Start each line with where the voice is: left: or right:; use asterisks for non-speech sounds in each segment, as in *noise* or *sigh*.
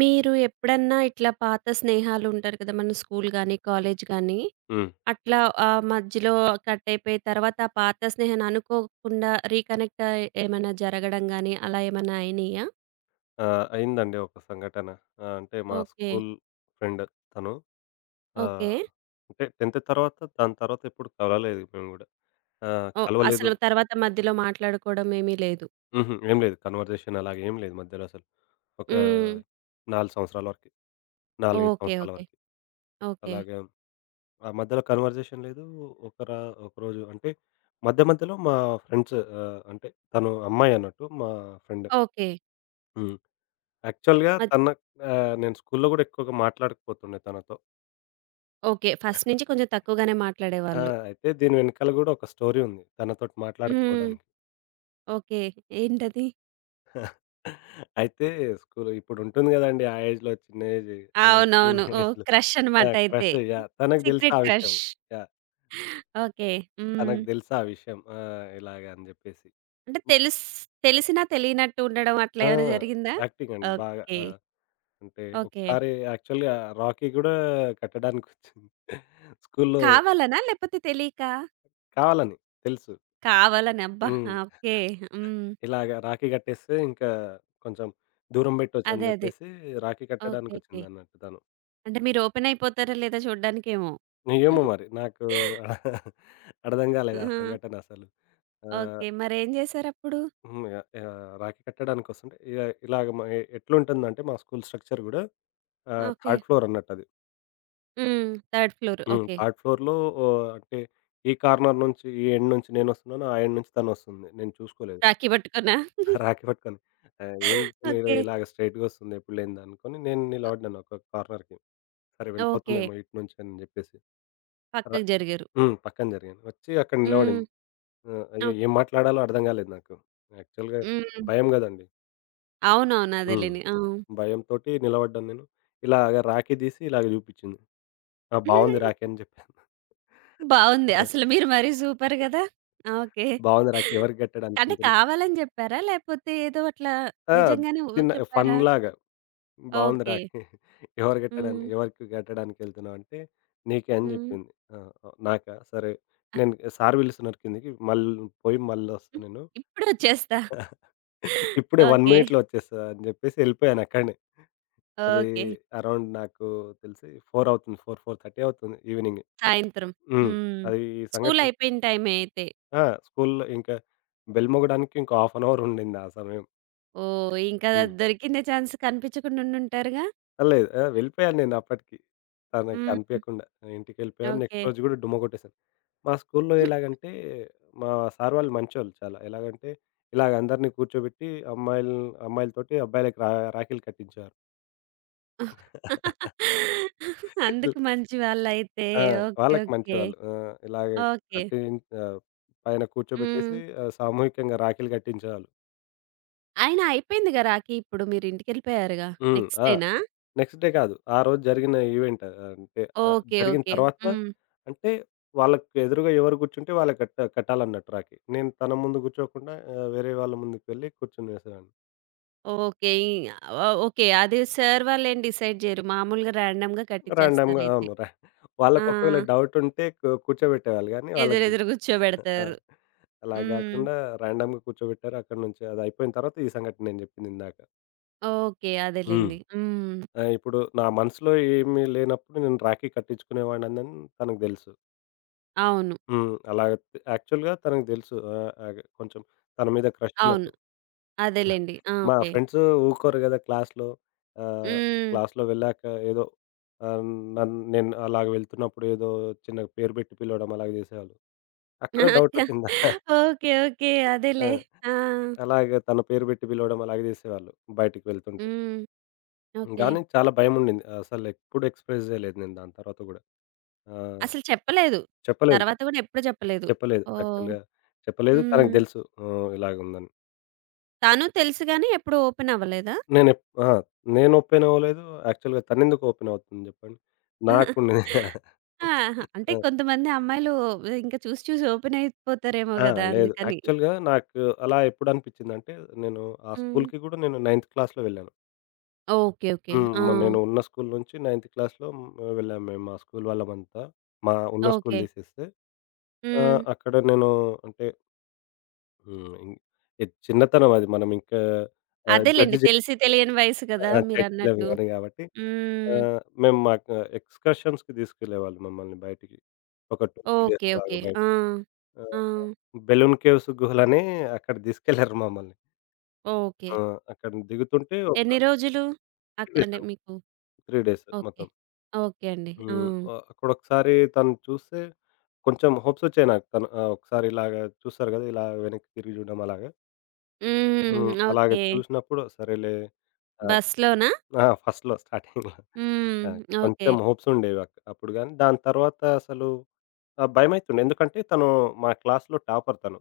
right: మీరు ఎప్పుడన్నా ఇట్లా పాత స్నేహాలుంటారు కదా! మన స్కూల్ గానీ, కాలేజ్ గానీ,
left: హ్మ్.
right: అట్లా మధ్యలో కట్ అయిపోయి తర్వాత ఆ పాత స్నేహాన్ని అనుకోకుండా రీకనెక్ట్ అయి ఏమైనా జరగడం గానీ, అలా ఏమన్నా అయినియా?
left: ఆ! అయిందండి ఒక సంఘటన. అంటే మా
right: ఓకే.
left: స్కూల్ ఫ్రెండ్ తను.
right: ఓకే.
left: ఆహ్, అంటే 10థ్ తర్వాత దాని తర్వాత ఎప్పుడు కలవలేదు మేము గూడా. ఆ!
right: ఓహ్!
left: కలవలేదు.
right: అసలు తర్వాత మధ్యలో మాట్లాడుకోవడం ఏమీ లేదు.
left: హుహు. ఏం లేదు. కన్వర్జేషన్ అలాగ ఏం లేదు మధ్యలో అసలు. ఒక
right: హ్మ్.
left: 4 సంవత్సరాల వరకి. 4, 5
right: ఓకే.
left: సంవత్సరాల
right: ఓకే.
left: వరకి.
right: ఓకే.
left: అలాగే ఆ మధ్యలో కన్వర్జేషన్ లేదు. ఒకరా ఒకరోజు అంటే మధ్య మధ్యలో మా ఫ్రెండ్స్ అంటే తను అమ్మాయి అన్నట్టు మా ఫ్రెండ్.
right: ఓకే.
left: హ్మ్. యాక్చువల్‌గా
right: మద్
left: తన నేను స్కూల్‌లో గూడా ఎక్కువగా మాట్లాడకపోతుండే తనతో.
right: ఓకే. ఫస్ట్ నుంచి కొంచెం తక్కువగానే
left: ఆ!
right: మాట్లాడేవాళ్ళు.
left: అయితే దీని వెనకాల గూడా ఒక స్టోరీ ఉంది. తనతోటి
right: హ్మ్.
left: మాట్లాడకపోవడానికి.
right: ఓకే. ఏంటది?
left: అయితే స్కూల్ ఇప్పుడుంటుంది గదండీ! ఆ ఏజ్‌లో చిన్న ఏజ్ స్కూల్
right: అవునవును.
left: *laughs*
right: ఓహ్!
left: ఏజ్‌లో
right: క్రష్
left: ఆ!
right: అనమాట అయితే.
left: Crush yeah! తనకు తెలుసు
right: సీక్రెట్
left: ఆ విషయం.
right: క్రష్.
left: యాహ్!
right: ఓకే. హ్మ్.
left: తనకు తెలుసు ఆ విషయం. ఆ! ఇలాగ అని జెప్పేసి.
right: అంటే
left: హ్మ్.
right: తెలిసినా తెలియనట్టు ఉండడం అట్లా
left: ఆ!
right: ఏమైనా జరిగిందా?
left: యాక్టింగ్ అండి బాగా.
right: ఓకే.
left: ఆ! అంటే
right: ఓకే.
left: ఒకసారి యాక్చువల్‌గా 'రాకీ' గూడా కట్టడానికొచ్చింది. స్కూల్‌లో
right: కావాలనా? లేపోతే తెలీకా?
left: కావాలని తెలుసు.
right: కావాలని. అబ్బా!
left: హ్మ్.
right: ఆ! ఓకే. హ్మ్.
left: ఇలాగ రాఖీ కట్టేస్తే ఇంకా కొంచెం దూరం పెట్టొచ్చని
right: అదే. అదే.
left: జెప్పేసి రాఖీ
right: ఓకే. ఓకే.
left: కట్టడానికొచ్చిందన్నట్టు తను.
right: అంటే మీరు ఓపెన్ అయిపోతారా లేదా చూడ్డానికేమో.
left: ఏమో మరి నాకు *laughs* అర్థం
right: ఆ!
left: గాలేదు ఆ సంఘటన అసలు. ఆహ్,
right: ఓకే. మరేం జేశారప్పుడు?
left: హ్మ్. ఇగ ఆహ్, రాఖీ కట్టడానికొస్తుంటే ఇలాగ మ ఎ ఎట్లుంటుందంటే మా స్కూల్ స్ట్రక్చర్ గూడా
right: ఓకే.
left: థర్డ్ ఫ్లోర్ అన్నట్టది.
right: హ్మ్. Third floor.
left: హ్మ్.
right: ఓకే.
left: థర్డ్ ఫ్లోర్‌లో ఓ అంటే ఈ కార్నర్ నుంచి, ఈ ఎండ్ నుంచి నేనొస్తున్నాను. ఆ ఎండ్ నుంచి తనొస్తుంది. నేను చూసుకోలేదు.
right: రాఖీ పట్టుకునా?
left: రాఖీ పట్టుకొని. ఏంది తను
right: ఓకే.
left: ఇలాగ స్ట్రెయిట్‌గా వస్తుంది ఎప్పుడు లేనిది అనుకోని నేను నిలబడ్డాను ఒక కార్నర్‌కి. సరే
right: ఓకే.
left: వెళ్ళిపోతుందేమో ఇటు నుంచి అని జెప్పేసి. ర
right: పక్కకి జరిగారు.
left: హ్మ్. పక్కన జరిగాను. వచ్చి అక్కడ
right: హ్మ్.
left: నిలబడింది. అయ్యో!
right: ఓకే.
left: ఏం మాట్లాడాలో అర్థం గాలేదు నాకు. యాక్చువల్‌గా
right: హ్మ్.
left: భయం గదండీ!
right: అవునవును.
left: హ్మ్.
right: అదేలెండి.
left: భయంతోటి నిలబడ్డాను నేను. ఇలాగ రాఖీ తీసి ఇలాగ జూపిచ్చింది. ఆ! బావుంది రాఖీ
right: ఆ!
left: అని జెప్పాను.
right: బావుంది. అసలు మీరు మరీ సూపర్ గదా! ఓకే.
left: బావుంది *laughs* రాఖీ ఎవరికి గట్టడానికి
right: అంటే
left: ఎళ్తున్నావు?
right: కావాలని జెప్పారా? లేపోతే ఏదో అట్లా
left: ఆ!
right: నిజంగానే ఊ
left: చిన్న ఫన్
right: చెప్పారా?
left: లాగా. బావుంది
right: ఓకే.
left: రాఖీ. *laughs* ఎవరు గట్టడని
right: హ్మ్.
left: ఎవరికి గట్టడానికెళ్తున్నావంటే, నీకే అని
right: హ్మ్.
left: జెప్పింది. ఆ! ఆ! నాకా? సరే. నేను సార్ పిలుస్తున్నారు కిందకి. మళ్ళీ పోయి మళ్ళొస్తా
right: హ్మ్.
left: నేను.
right: ఇప్పుడొచ్చేస్తా.
left: *laughs* ఇప్పుడే 1
right: ఓకే.
left: మినిట్‌లో వచ్చేస్తా అని జెప్పేసి ఎళ్ళిపోయానక్కడనే. అది
right: ఓకే.
left: అరౌండ్ నాకు తెలిసి 4 అవుతుంది. 4, 4:30 అవుతుంది ఈవినింగ్.
right: సాయంత్రం.
left: హ్మ్.
right: హ్మ్.
left: అది ఈ సంఘటన.
right: స్కూలయిపోయిన టైమే అయితే.
left: ఆ! స్కూల్‌లో ఇంకా బెల్ మోగడానికి ఇంకో హాఫ్ అన్ అవర్ ఉండింది ఆ సమయం.
right: ఓహ్! ఇంకా
left: హ్మ్.
right: దొరికిందే ఛాన్స్ కనిపించకుండా ఉండుంటారుగా?
left: లేదు. ఆ! వెళ్ళిపోయాను నేను అప్పటికి. తనకి
right: హ్మ్.
left: కనిపియకుండా. ఇంటికెళ్ళిపోయాను.
right: ఓకే.
left: నెక్స్ట్ రోజు గూడా డుమ్మ కొట్టేసాను. మా స్కూల్‌లో
right: హ్మ్.
left: ఎలాగంటే, మా సార్ వాళ్ళు మంచోళ్ళు చాలా. ఎలాగంటే, ఇలాగ అందరిని కూర్చోబెట్టి అమ్మాయిలతోటి అబ్బాయిలకి రాఖీలు కట్టించేవారు. ఇల్
right: అందుకు మంచి వాళ్ళయితే.
left: ఆ!
right: ఓకే.
left: వాళ్ళకి
right: ఓకే.
left: మంచివాళ్ళు. ఆ! ఇలాగే
right: ఓకే.
left: కట్టి ఆహ్, పైన
right: హ్మ్.
left: కూర్చోబెట్టేసి సామూహికంగా రాఖీలు కట్టించేవాళ్ళు.
right: అయినా అయిపోయిందిగా రాఖీ ఇప్పుడు. మీరు ఇంటికెళ్ళిపోయారుగా.
left: హ్మ్.
right: నెక్స్ట్
left: ఆ!
right: డేనా?
left: నెక్స్ట్ డే కాదు. ఆ రోజు జరిగిన ఈవెంట్ అంటే
right: ఓకే.
left: జరిగిన
right: ఓకే.
left: తర్వాత
right: హ్మ్.
left: అంటే వాళ్ళకి ఎదురుగా ఎవరు కూర్చుంటే వాళ్ళకి కట్టాలన్నట్టు రాఖీ. నేను తన ముందు కూర్చోకుండా వేరే వాళ్ళ ముందుకు వెళ్ళి కూర్చునేసేవాడిని.
right: ఓకే. Oh okay. అది సార్ వాళ్ళేం డిసైడ్ జేయరు. మామూలుగా ర్యాండమ్‌గా
left: రాండమ్‌గా
right: కట్టిచ్చేస్తారయితే.
left: అవును.
right: ఆ!
left: వాళ్ళకి ఒకవేళ డౌట్ ఉంటే కూర్చోబెట్టేవాళ్ళు గానీ వాళ్ళకి
right: ఎదురెదురు
left: ఆ!
right: కూర్చోబెడతారు.
left: అలా
right: హ్మ్.
left: గాకుండా రాండమ్‌గా కూర్చోబెట్టారు. అక్కడి నుంచి అది అయిపోయిన తర్వాత ఈ సంఘటన నేను చెప్పింది ఇందాక.
right: ఓకే.
left: హ్మ్.
right: అదేలెండి. హ్మ్.
left: ఇప్పుడు నా మనసులో ఏమీ లేనప్పుడు నేను రాఖీ కట్టించుకునేవాడినని తనకు తెలుసు.
right: అవును.
left: హ్మ్. అలాగ యాక్చువల్‌గా తనకు తెలుసు. ఆహ్, ఆగ్ కొంచెం తన మీద క్రష్
right: అవును.
left: ఉన్నట్టు.
right: అదేలెండి. ఆ!
left: మా
right: ఓకే.
left: ఫ్రెండ్స్ ఊరుకోరు గదా! క్లాస్‌లో ఆహ్,
right: హ్మ్.
left: క్లాస్‌లో వెళ్ళాక ఏదో ఆహ్, నన్ నేను అలాగ వెళ్తున్నప్పుడు ఏదో చిన్నగా పేరు పెట్టి పిలవడం అలాగ చేసేవాళ్ళు. అక్కడ డౌట్
right: *laughs*
left: వచ్చిందా.
right: ఓకే. ఓకే.
left: ఆ!
right: అదేలే. ఆ!
left: అలాగే తన పేరు పెట్టి పిలవడం అలాగే చేసేవాళ్ళు బయటికి వెళ్తుంటే.
right: హ్మ్. ఓకే.
left: గానీ చాలా భయముండింది. అసలు ఎప్పుడు ఎక్స్‌ప్రెస్ చేయలేదు నేను దాని తర్వాత గూడా. ఆహ్,
right: అసలు చెప్పలేదు.
left: చెప్పలేదు.
right: తర్వాత గూడా ఎప్పుడు జెప్పలేదు.
left: చెప్పలేదు
right: ఓహ్!
left: యాక్చువల్‌గా చెప్పలేదు.
right: హ్మ్.
left: తనకు తెలుసు. హ్మ్. ఇలాగుందని.
right: తను తెలుసు గాని ఎప్పుడు ఓపెన్ అవ్వలేదా?
left: ఆ! నేను ఓపెన్ అవ్వలేదు. యాక్చువల్‌గా తనెందుకు ఓపెన్ అవుతుంది జెప్పండి. నాకుండేది
right: ఆహా! అంటే
left: ఆ!
right: కొంతమంది అమ్మాయిలు ఇంకా చూసి చూసి ఓపెన్ అయిపోతారేమో
left: ఆ!
right: గదా!
left: లేదు.
right: అందుకని.
left: యాక్చువల్‌గా నాకు అలా ఎప్పుడనిపిచ్చిందంటే, నేను ఆ
right: హ్మ్.
left: స్కూల్‌కి గూడా నేను నైన్త్ క్లాస్‌లో వెళ్ళాను.
right: ఓకే. ఓకే.
left: హ్మ్.
right: ఆ!
left: నేను ఉన్న స్కూల్ నుంచి నైన్త్ క్లాస్‌లో హ్మ్, వెళ్ళాం మేము మా స్కూల్ వాళ్ళమంతా. మా ఉన్న స్కూల్
right: ఓకే.
left: తీసేస్తే. ఆ!
right: హ్మ్.
left: అక్కడ నేను అంటే హ్మ్. చిన్నతనం అది. మనం ఇంకా ఆహ్,
right: అదేలెండి.
left: జడ్జ్ జే
right: తెలిసి తెలియని వయసు గదా!
left: ఆ!
right: మీరన్నట్టు.
left: జడ్జిలమవ్వను గాబట్టి ఆ!
right: హ్మ్.
left: మేము మాకు ఎక్స్‌కర్షన్స్‌కి తీసుకెళ్ళేవాళ్ళు మమ్మల్ని బయటికి. ఒక 2, 3 డేస్
right: ఓకే. ఓకే.
left: అలాగా బయట
right: ఆ!
left: ఆ!
right: ఆ!
left: బెలూన్ కేవ్స్, గుహలని అక్కడ తీసుకెళ్లారు మమ్మల్ని.
right: ఓకే.
left: ఆ! అక్కడ దిగుతుంటే ఒక
right: ఎన్ని రోజులు?
left: 3 డేస్
right: అంటే
left: అండి.
right: మీకు
left: 3 డేస్
right: ఓకే.
left: మొత్తం.
right: ఓకే అండి. ఆ!
left: హ్మ్. అక్కడొకసారి తను చూస్తే కొంచెం హోప్స్ వచ్చాయి నాకు. తను ఒకసారి ఇలాగ చూస్తారు కదా! ఇలా వెనక్కి తిరిగి చూడడం అలాగా.
right: హ్మ్.
left: హ్మ్. అలాగ
right: ఓకే.
left: చూసినప్పుడు సరేలే. ఆ!
right: బస్‌లోనా?
left: ఆ! ఫస్ట్‌లో స్టార్టింగ్‌లో.
right: హ్మ్.
left: ఆ!
right: ఓకే.
left: కొంచెం హోప్స్ ఉండేవి అప్పుడు గానీ, దాని తర్వాత అసలు భయమైతుండే. ఎందుకంటే తను మా క్లాస్‌లో టాపర్ తను.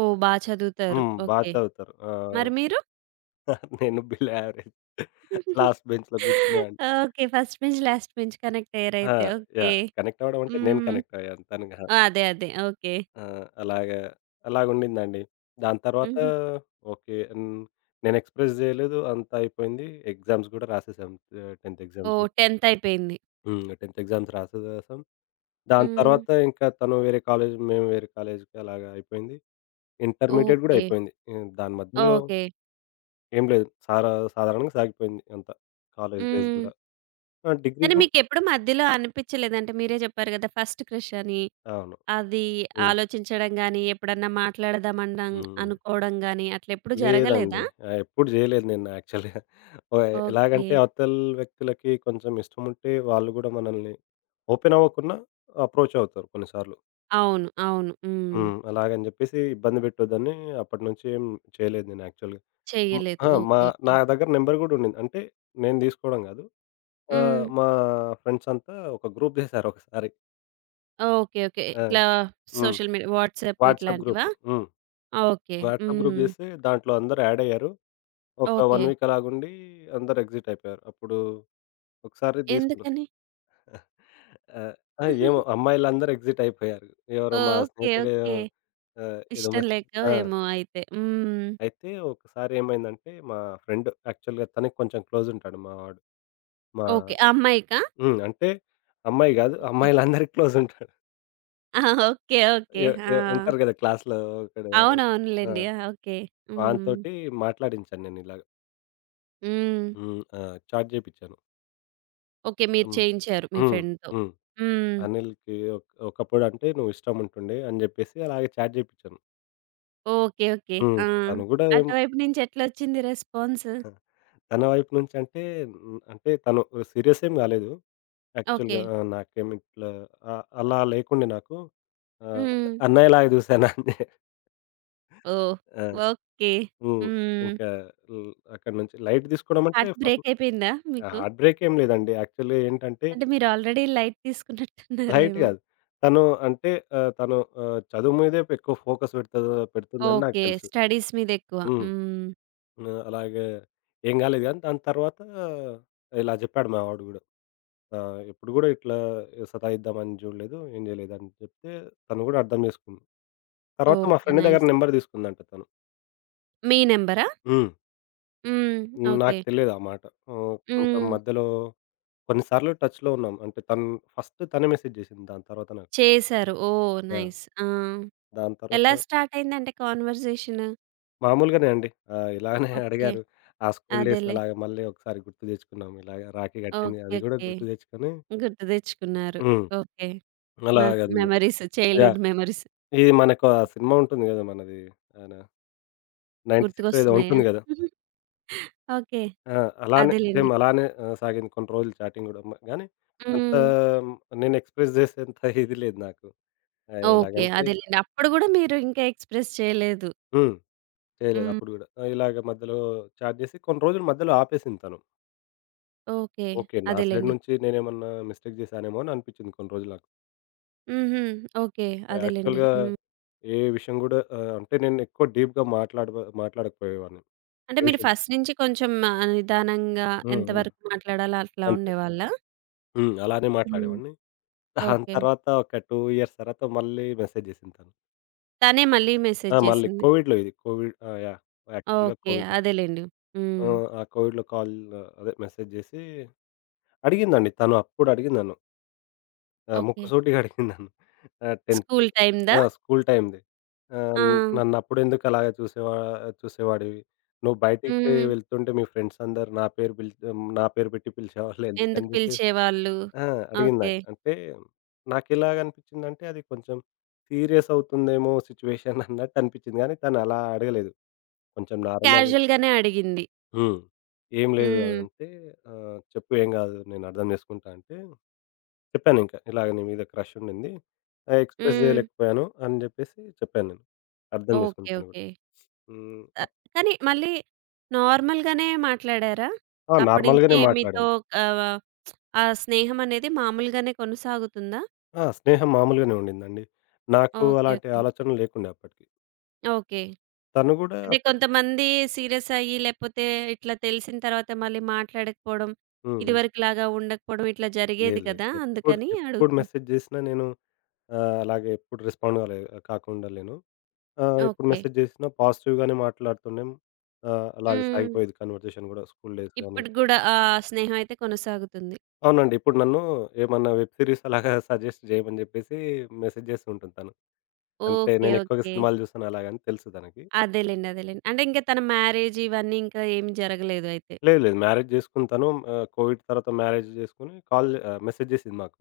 right: ఓహ్! బా చదువుతారు.
left: హ్మ్. బా
right: ఓకే.
left: చదువుతారు.
right: మరి మీరు?
left: *laughs* నేను బిలో యావరేజ్ లాస్ట్ బెంచ్‌లో కూర్చునేవాడిని.
right: Okay. First bench, last bench connect
left: ఆ!
right: అయ్యారైతే. ఓకే.
left: యాహ్! కనెక్ట్ అవ్వడం అంటే నేను
right: హ్మ్.
left: కనెక్ట్ అయ్యాను. తను కాదు.
right: ఆ! అదే. అదే. ఓకే.
left: ఆ! అలాగా అలాగుండిందండి. దాని తర్వాత
right: హుహు.
left: ఓకే. హ్మ్. నేను ఎక్స్‌ప్రెస్ జేయలేదు. అంతా అయిపోయింది. ఎగ్జామ్స్ గూడా రాసేసాం. 10థ్ ఎగ్జామ్స్
right: ఓహ్!
left: గూడా.
right: 10థ్ అయిపోయింది.
left: హ్మ్. 10థ్ ఎగ్జామ్స్ రాసేసాం. దాని
right: హ్మ్.
left: తర్వాత ఇంకా తను వేరే కాలేజ్, మేము వేరే కాలేజ్‌కి అలాగా అయిపోయింది. ఇంటర్మీడియేట్ గూడా
right: ఓకే.
left: అయిపోయింది. హ్మ్. దాని మధ్యలో
right: ఓకే.
left: ఏం లేదు. సాధారణంగా సాగిపోయింది అంతా. కాలేజ్ డేస్
right: హ్మ్.
left: గూడా. ఆ! డిగ్రీ
right: కానీ
left: గూడా
right: మీకెప్పుడు మధ్యలో అనిపిచ్చలేదా? అంటే మీరే జెప్పారు గదా! ఫస్ట్ క్రష్ అని.
left: అవును.
right: అది
left: హ్మ్.
right: ఆలోచించడం గాని, ఎప్పుడన్నా మాట్లాడదామనడం
left: హ్మ్.
right: అనుకోవడం గాని అట్లెప్పుడు జరగలేదా?
left: లేదండి. ఎప్పుడు జేయలేదు నేను యాక్చువల్‌గా. ఓహ్!
right: ఓకే.
left: ఎలాగంటే అవతల వ్యక్తులకి కొంచెం ఇష్టముంటే వాళ్ళు గూడా మనల్ని ఓపెన్ అవ్వకున్నా అప్రోచ్ అవుతారు కొన్ని సార్లు.
right: అవును. అవును. హ్మ్.
left: హ్మ్. అలాగని జెప్పేసి ఇబ్బంది పెట్టొద్దని అప్పటి నుంచి ఏం చేయలేదు నేను యాక్చువల్‌గా. హ్మ్.
right: చెయ్యలేదు.
left: ఆ!
right: ఓకే. ఓకే.
left: నా దగ్గర నెంబర్ గూడా ఉండింది. అంటే నేను తీసుకోవడం గాదు.
right: హ్మ్.
left: మా ఫ్రెండ్స్ అంతా ఒక గ్రూప్ జేశారు ఒకసారి.
right: ఓకే. ఓకే.
left: ఆ!
right: ఇట్లా
left: హ్మ్.
right: సోషల్ మీడియా వాట్సాప్
left: వాట్సాప్
right: ఇట్లాంటివా?
left: గ్రూప్. హ్మ్.
right: ఆ! ఓకే.
left: వాట్సాప్ గ్రూప్
right: హ్మ్.
left: జేస్తే దాంట్లో అందరూ యాడ్ అయ్యారు. ఒక
right: ఓకే.
left: 1 వీక్ అలాగుండి అందరూ ఎగ్జిట్ అయిపోయారు. అప్పుడు ఒకసారి తీసుకున్నాం.
right: ఎందుకని?
left: ఆహ్, ఆ! ఏమో అమ్మాయిలందరూ ఎగ్జిట్ అయిపోయారు. ఎవరో మా
right: ఓకే.
left: స్నేహితుడేమో
right: ఓకే.
left: ఏదో
right: ఇష్టం లేకో
left: ఆ!
right: ఏమో అయితే. హ్మ్.
left: అయితే ఒకసారి ఏమైందంటే, మా ఫ్రెండ్ యాక్చువల్‌గా తనకి కొంచెం క్లోజ్ ఉంటాడు మా వాడు. మా
right: ఓకే. ఆ అమ్మాయికా?
left: హ్మ్. అంటే అమ్మాయి గాదు.
right: ఓకే.
left: అమ్మాయిలందరికి క్లోజ్ ఉంటాడు.
right: ఆ! ఓకే. ఓకే.
left: ఎ
right: ఆ!
left: ఎ ఉంటారు గదా! క్లాస్‌లో ఒకడు ఎవరైనా. ఆ!
right: అవునవునులెండి. ఆ! ఓకే. హ్మ్.
left: వానితోటి మాట్లాడించాను నేను ఇలాగ.
right: హ్మ్.
left: హ్మ్. చాట్ జేపిచ్చాను.
right: ఓకే. మీరు
left: హ్మ్.
right: చేయించారు మీ
left: హ్మ్.
right: ఫ్రెండ్‌తో.
left: హ్మ్.
right: హ్మ్.
left: అనిల్‌కి ఒకప్పుడు అంటే నువ్వు ఇష్టం ఉంటుండే అని జెప్పేసి అలాగే చాట్ జేపిచ్చాను.
right: ఓకే. ఓకే.
left: హ్మ్.
right: ఆ!
left: తను గూడా ఏం
right: అటువైపు నుంచి ఎట్లొచ్చింది రెస్పాన్స్?
left: ఆ! తన వైపు నుంచి అంటే హ్మ్, అంటే తను సీరియస్ ఏం కాలేదు.
right: ఓకే.
left: యాక్చువల్‌గా ఆ! నాకేమి ఇట్లా అ అలా లేకుండే నాకు. ఒక
right: హ్మ్.
left: అన్నయ్యలాగా చూసాను అంతే.
right: ఓహ్!
left: ఆ!
right: ఓకే.
left: హ్మ్.
right: హ్మ్.
left: ఇంకా హ్మ్, అక్కడి నుంచి లైట్ తీసుకోవడం అంటే
right: హార్ట్
left: ఫస్ట్
right: బ్రేక్ అయిపోయిందా మీకు?
left: హార్ట్ బ్రేక్ ఏం లేదండి. యాక్చువల్‌గా ఏంటంటే
right: అంటే మీరు ఆల్రెడీ లైట్
left: లైట్
right: తీసుకున్నట్టున్నారేమో.
left: కాదు. తను అంటే తను చదువు మీదే ఎక్కువ ఫోకస్ పెడుతుందని నాకు
right: ఓకే.
left: తెలుసు.
right: స్టడీస్ మీద ఎక్కువ.
left: హ్మ్.
right: హ్మ్.
left: అలాగే ఏం కాలేదు కానీ దాని తర్వాత ఇలా చెప్పాడు మా వాడు కూడా. ఆ! ఎప్పుడు గూడా ఇట్లా సతాయిద్దామని జూడలేదు. ఏం జేయలేదు అని జెప్తే తను గూడా అర్థం జేసుకుంది. తర్వాత మా
right: ఓకే.
left: ఫ్రెండ్ దగ్గర
right: నైస్.
left: నంబర్ తీసుకుందంట తను.
right: మీ నంబరా?
left: హ్మ్.
right: హ్మ్. ఓకే.
left: నాకు తెలీదు ఆ మాట. కొంచెం
right: హ్మ్.
left: మధ్యలో కొన్ని సార్లు టచ్‌లో ఉన్నాం. అంటే తను ఫస్ట్ తనే మెసేజ్ జేసింది. దాని తర్వాత నాకు.
right: చేశారు. ఓహ్!
left: యాహ్!
right: నైస్. ఆ!
left: దాని తర్వాత
right: ఎలా స్టార్ట్ అయిందంటే కాన్వర్జేషను?
left: మామూలుగానే అండి. ఇలానే *laughs*
right: ఓకే.
left: అడిగారు. ఆ స్కూల్ డేస్
right: అదేలే.
left: అలాగా మళ్ళీ ఒకసారి గుర్తు తెచ్చుకున్నాం. ఇలాగ రాఖీ గట్టింది.
right: ఓకే.
left: అది గూడా
right: ఓకే.
left: గుర్తు తెచ్చుకొని
right: గుర్తు తెచ్చుకున్నారు.
left: హ్మ్.
right: ఓకే. మ
left: అలాగది
right: మెమోరీస్
left: యాహ్!
right: చైల్డ్‌హుడ్ మెమోరీస్
left: ఇది మనకు ఆ సినిమా ఉంటుంది గదా! మనది. ఆయన 96 ఏదో
right: గుర్తుకొస్తున్నాయా?
left: ఉంటుంది గదా!
right: *laughs* ఓకే.
left: ఆ! అలానే
right: అదేలెండి.
left: సేమ్ అలానే సాగింది కొన్ని రోజులు చాటింగ్ గూడా. గానీ అంత
right: హ్మ్.
left: నేను ఎక్స్‌ప్రెస్ జేసేంత *laughs* ఇది లేదు నాకు.
right: ఓకే.
left: ఎలాగంటే
right: అదేలెండి. అప్పుడు గూడా మీరు ఇంకా ఎక్స్‌ప్రెస్ చేయలేదు.
left: హ్మ్. చేయలేదు
right: హ్మ్.
left: అప్పుడు గూడా. ఇలాగ మధ్యలో చాట్ జేసి కొన్ని రోజులు మధ్యలో ఆపేసింది తను.
right: ఓకే.
left: ఓకే. నా సైడ్
right: అదేలెండి.
left: నుంచి నేనేమన్నా మిస్టేక్ జేశానేమో అని అనిపించింది కొన్ని రోజులు నాకు.
right: హుహు. ఓకే. అదేలెండి.
left: యాక్చువల్‌గా
right: హ్మ్.
left: ఏ విషయం గూడా అంటే నేను ఎక్కువ డీప్‌గా మాట్లాడకపోయేవాడిని.
right: అంటే
left: ఏ
right: మీరు
left: విషయం
right: ఫస్ట్ నుంచి కొంచెం నిదానంగా
left: హ్మ్. హ్మ్.
right: ఎంతవరకు మాట్లాడాలో అట్లా
left: అంతే.
right: ఉండేవాళ్ళా?
left: హ్మ్. అలానే
right: హ్మ్.
left: మాట్లాడేవాడిని. దాని
right: ఓకే.
left: తర్వాత ఒక 2 ఇయర్స్ తర్వాత మళ్ళీ మెసేజ్ జేసింది తను.
right: తనే మళ్ళీ మెసేజ్
left: ఆ! మళ్ళీ
right: చేసింది.
left: కోవిడ్‌లో ఇది. కోవిడ్ ఆ! యాహ్! యాక్చువల్‌గా
right: ఓకే.
left: కోవిడ్‌లో.
right: అదేలెండి. హ్మ్.
left: హ్మ్. ఆ కోవిడ్‌లో కాల్ అదే మెసేజ్ జేసి అడిగిందండి. తను అప్పుడు అడిగింది నన్ను.
right: ఓకే.
left: ముక్కుసూటిగా *laughs* అడిగింది నన్ను. ఆహ్, 10థ్
right: స్కూల్ టైమ్‌దా?
left: ఆ! స్కూల్ టైమ్‌ది. ఆహ్,
right: ఆ!
left: నన్నప్పుడెందుకు అలాగా చూసేవా చూసేవాడివి? నువ్వు బయటికి
right: హ్మ్.
left: వెళ్తుంటే మీ ఫ్రెండ్స్ అందరూ నా పేరు పెట్టి పిలిచేవాళ్ళు
right: ఎందుకు
left: ఎందుకని జెప్పేసి
right: పిలిచేవాళ్ళు?
left: ఆ! అడిగింది
right: ఓకే.
left: నాకు. అంటే నాకెలాగనిపించిందంటే అది కొంచెం సీరియస్ అవుతుందేమో సిట్యుయేషన్ అన్నట్టు అనిపించింది గానీ తను అలా అడగలేదు. కొంచెం నార్మల్
right: క్యాజుయల్‌గానే అడిగింది.
left: హ్మ్. ఏం లేదు
right: హ్మ్.
left: అంటే చెప్పు ఏం గాదు నేను అర్థం జేసుకుంటా అంటే, చెప్పానింకా ఇలాగ నీ మీద క్రష్ ఉండింది. ఎక్స్‌ప్రెస్
right: హ్మ్.
left: జేయలేకపోయాను అని జెప్పేసి చెప్పాను నేను. అర్థం
right: ఓకే.
left: జేసుకుంది తను గూడా.
right: ఓకే.
left: హ్మ్.
right: ఆహ్, కానీ మళ్ళీ నార్మల్‌గానే మాట్లాడారా?
left: ఆ!
right: అప్పటి నుంచి
left: నార్మల్‌గానే
right: మీతో
left: మాట్లాడాను.
right: ఆహ్, ఆ స్నేహం అనేది మామూలుగానే కొనసాగుతుందా?
left: ఆ! స్నేహం మామూలుగానే ఉండిందండి. నాకు
right: ఓకే.
left: అలాంటి
right: ఓకే.
left: ఆలోచనలు లేకుండే అప్పటికి.
right: ఓకే.
left: తను గూడా
right: అంటే
left: అప్పట్
right: కొంతమంది సీరియస్ అయ్యి లేపోతే ఇట్లా తెలిసిన తర్వాత మళ్ళీ మాట్లాడకపోవడం,
left: హ్మ్. హ్మ్.
right: ఇదివరకులాగా ఉండకపోవడం ఇట్లా జరిగేది
left: లేదు లేదు.
right: కదా!
left: ఎప్పుడు
right: అందుకని
left: ఎప్పుడు
right: అడుగుతున్నా.
left: మెసేజ్ జేసినా నేను అలాగే ఎప్పుడు రెస్పాండ్ గాలే కాకుండలేను. ఆ! ఎప్పుడు
right: ఓకే.
left: మెసేజ్ జేసినా పాజిటివ్‌గానే మాట్లాడుతుండేం. అలాగే
right: హ్మ్.
left: సాగిపోయేది కన్వర్జేషన్ గూడా స్కూల్ డేస్ గాని
right: ఇప్పటికి గూడా ఆ స్నేహం అయితే కొనసాగుతుంది.
left: అవునండి. ఇప్పుడు నన్ను ఏమన్నా వెబ్ సీరీస్ అలాగా *laughs* సజెస్ట్ జేయమని జెప్పేసి మెసేజ్ జేస్తూ ఉంటుంది తను. అంటే
right: ఓకే.
left: నేను ఎక్కువగా
right: ఓకే.
left: సినిమాలు జూస్తాను అలాగని తెలుసు తనకి.
right: అదేలెండి. అదేలెండి. అంటే ఇంక తన మ్యారేజ్ ఇవన్నీ ఇంకా ఏం జరగలేదు అయితే.
left: లేదు లేదు. మ్యారేజ్ జేసుకుంది తను. కోవిడ్ తర్వాత మ్యారేజ్ జేసుకొని మెసేజ్ జేసింది మాకు.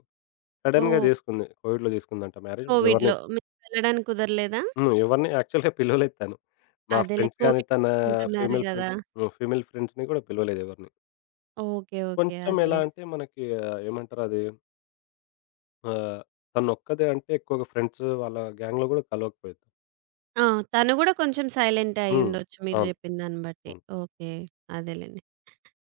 left: సడెన్‌గా
right: ఓహ్!
left: జేసుకుంది. కోవిడ్‌లో జేసుకుందంట మ్యారేజ్.
right: కోవిడ్‌లో మీకు వెళ్ళడానికి కుదరలేదా?
left: హ్మ్. ఎవరిని యాక్చువల్‌గా పిలవలేదు తను. మా
right: అదేలే
left: ఫ్రెండ్స్ గాని
right: కోవిడ్
left: తన
right: అంటున్నారు
left: ఫీమేల్
right: గదా!
left: ఫ్రెండ్స్ హ్మ్. ఫీమేల్ ఫ్రెండ్స్‌ని గూడా పిలవలేదు ఎవరిని.
right: ఓకే. ఓకే.
left: కొంచెం ఎలా
right: అదేలెండి.
left: అంటే మనకి ఏమంటారు అది ఆహ్, తనొక్కదే అంటే ఎక్కువగా ఫ్రెండ్స్ వాళ్ళ గ్యాంగ్‌లో గూడా కలవకపోయేది.
right: ఆ! తను గూడా కొంచెం సైలెంటే
left: హ్మ్.
right: అయ్యుండొచ్చు మీరు
left: అవును.
right: జెప్పిన దాన్ని బట్టి.
left: అవును.
right: ఓకే. అదేలెండి.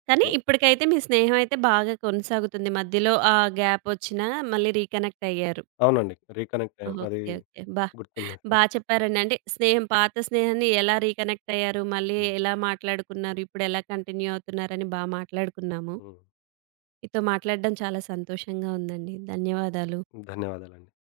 right: కానీ
left: అలా
right: ఇప్పటికైతే మీ స్నేహం అయితే బాగా కొనసాగుతుంది. మధ్యలో ఆ గ్యాపొచ్చినా మళ్ళీ రీకనెక్ట్ అయ్యారు.
left: అవునండి. రీకనెక్ట్ అయ్యాం. అది
right: ఓకే. ఓకే. బా
left: గుర్తుంది.
right: బా చెప్పారండి. అంటే స్నేహం పాత స్నేహాన్ని ఎలా రీకనెక్ట్ అయ్యారు, మళ్ళీ
left: హ్మ్.
right: ఎలా మాట్లాడుకున్నారు, ఇప్పుడెలా కంటిన్యూ అవుతున్నారని బా మాట్లాడుకున్నాము.
left: హ్మ్.
right: మీతో మాట్లాడడం చాలా సంతోషంగా ఉందండి. ధన్యవాదాలు.
left: ధన్యవాదాలండి.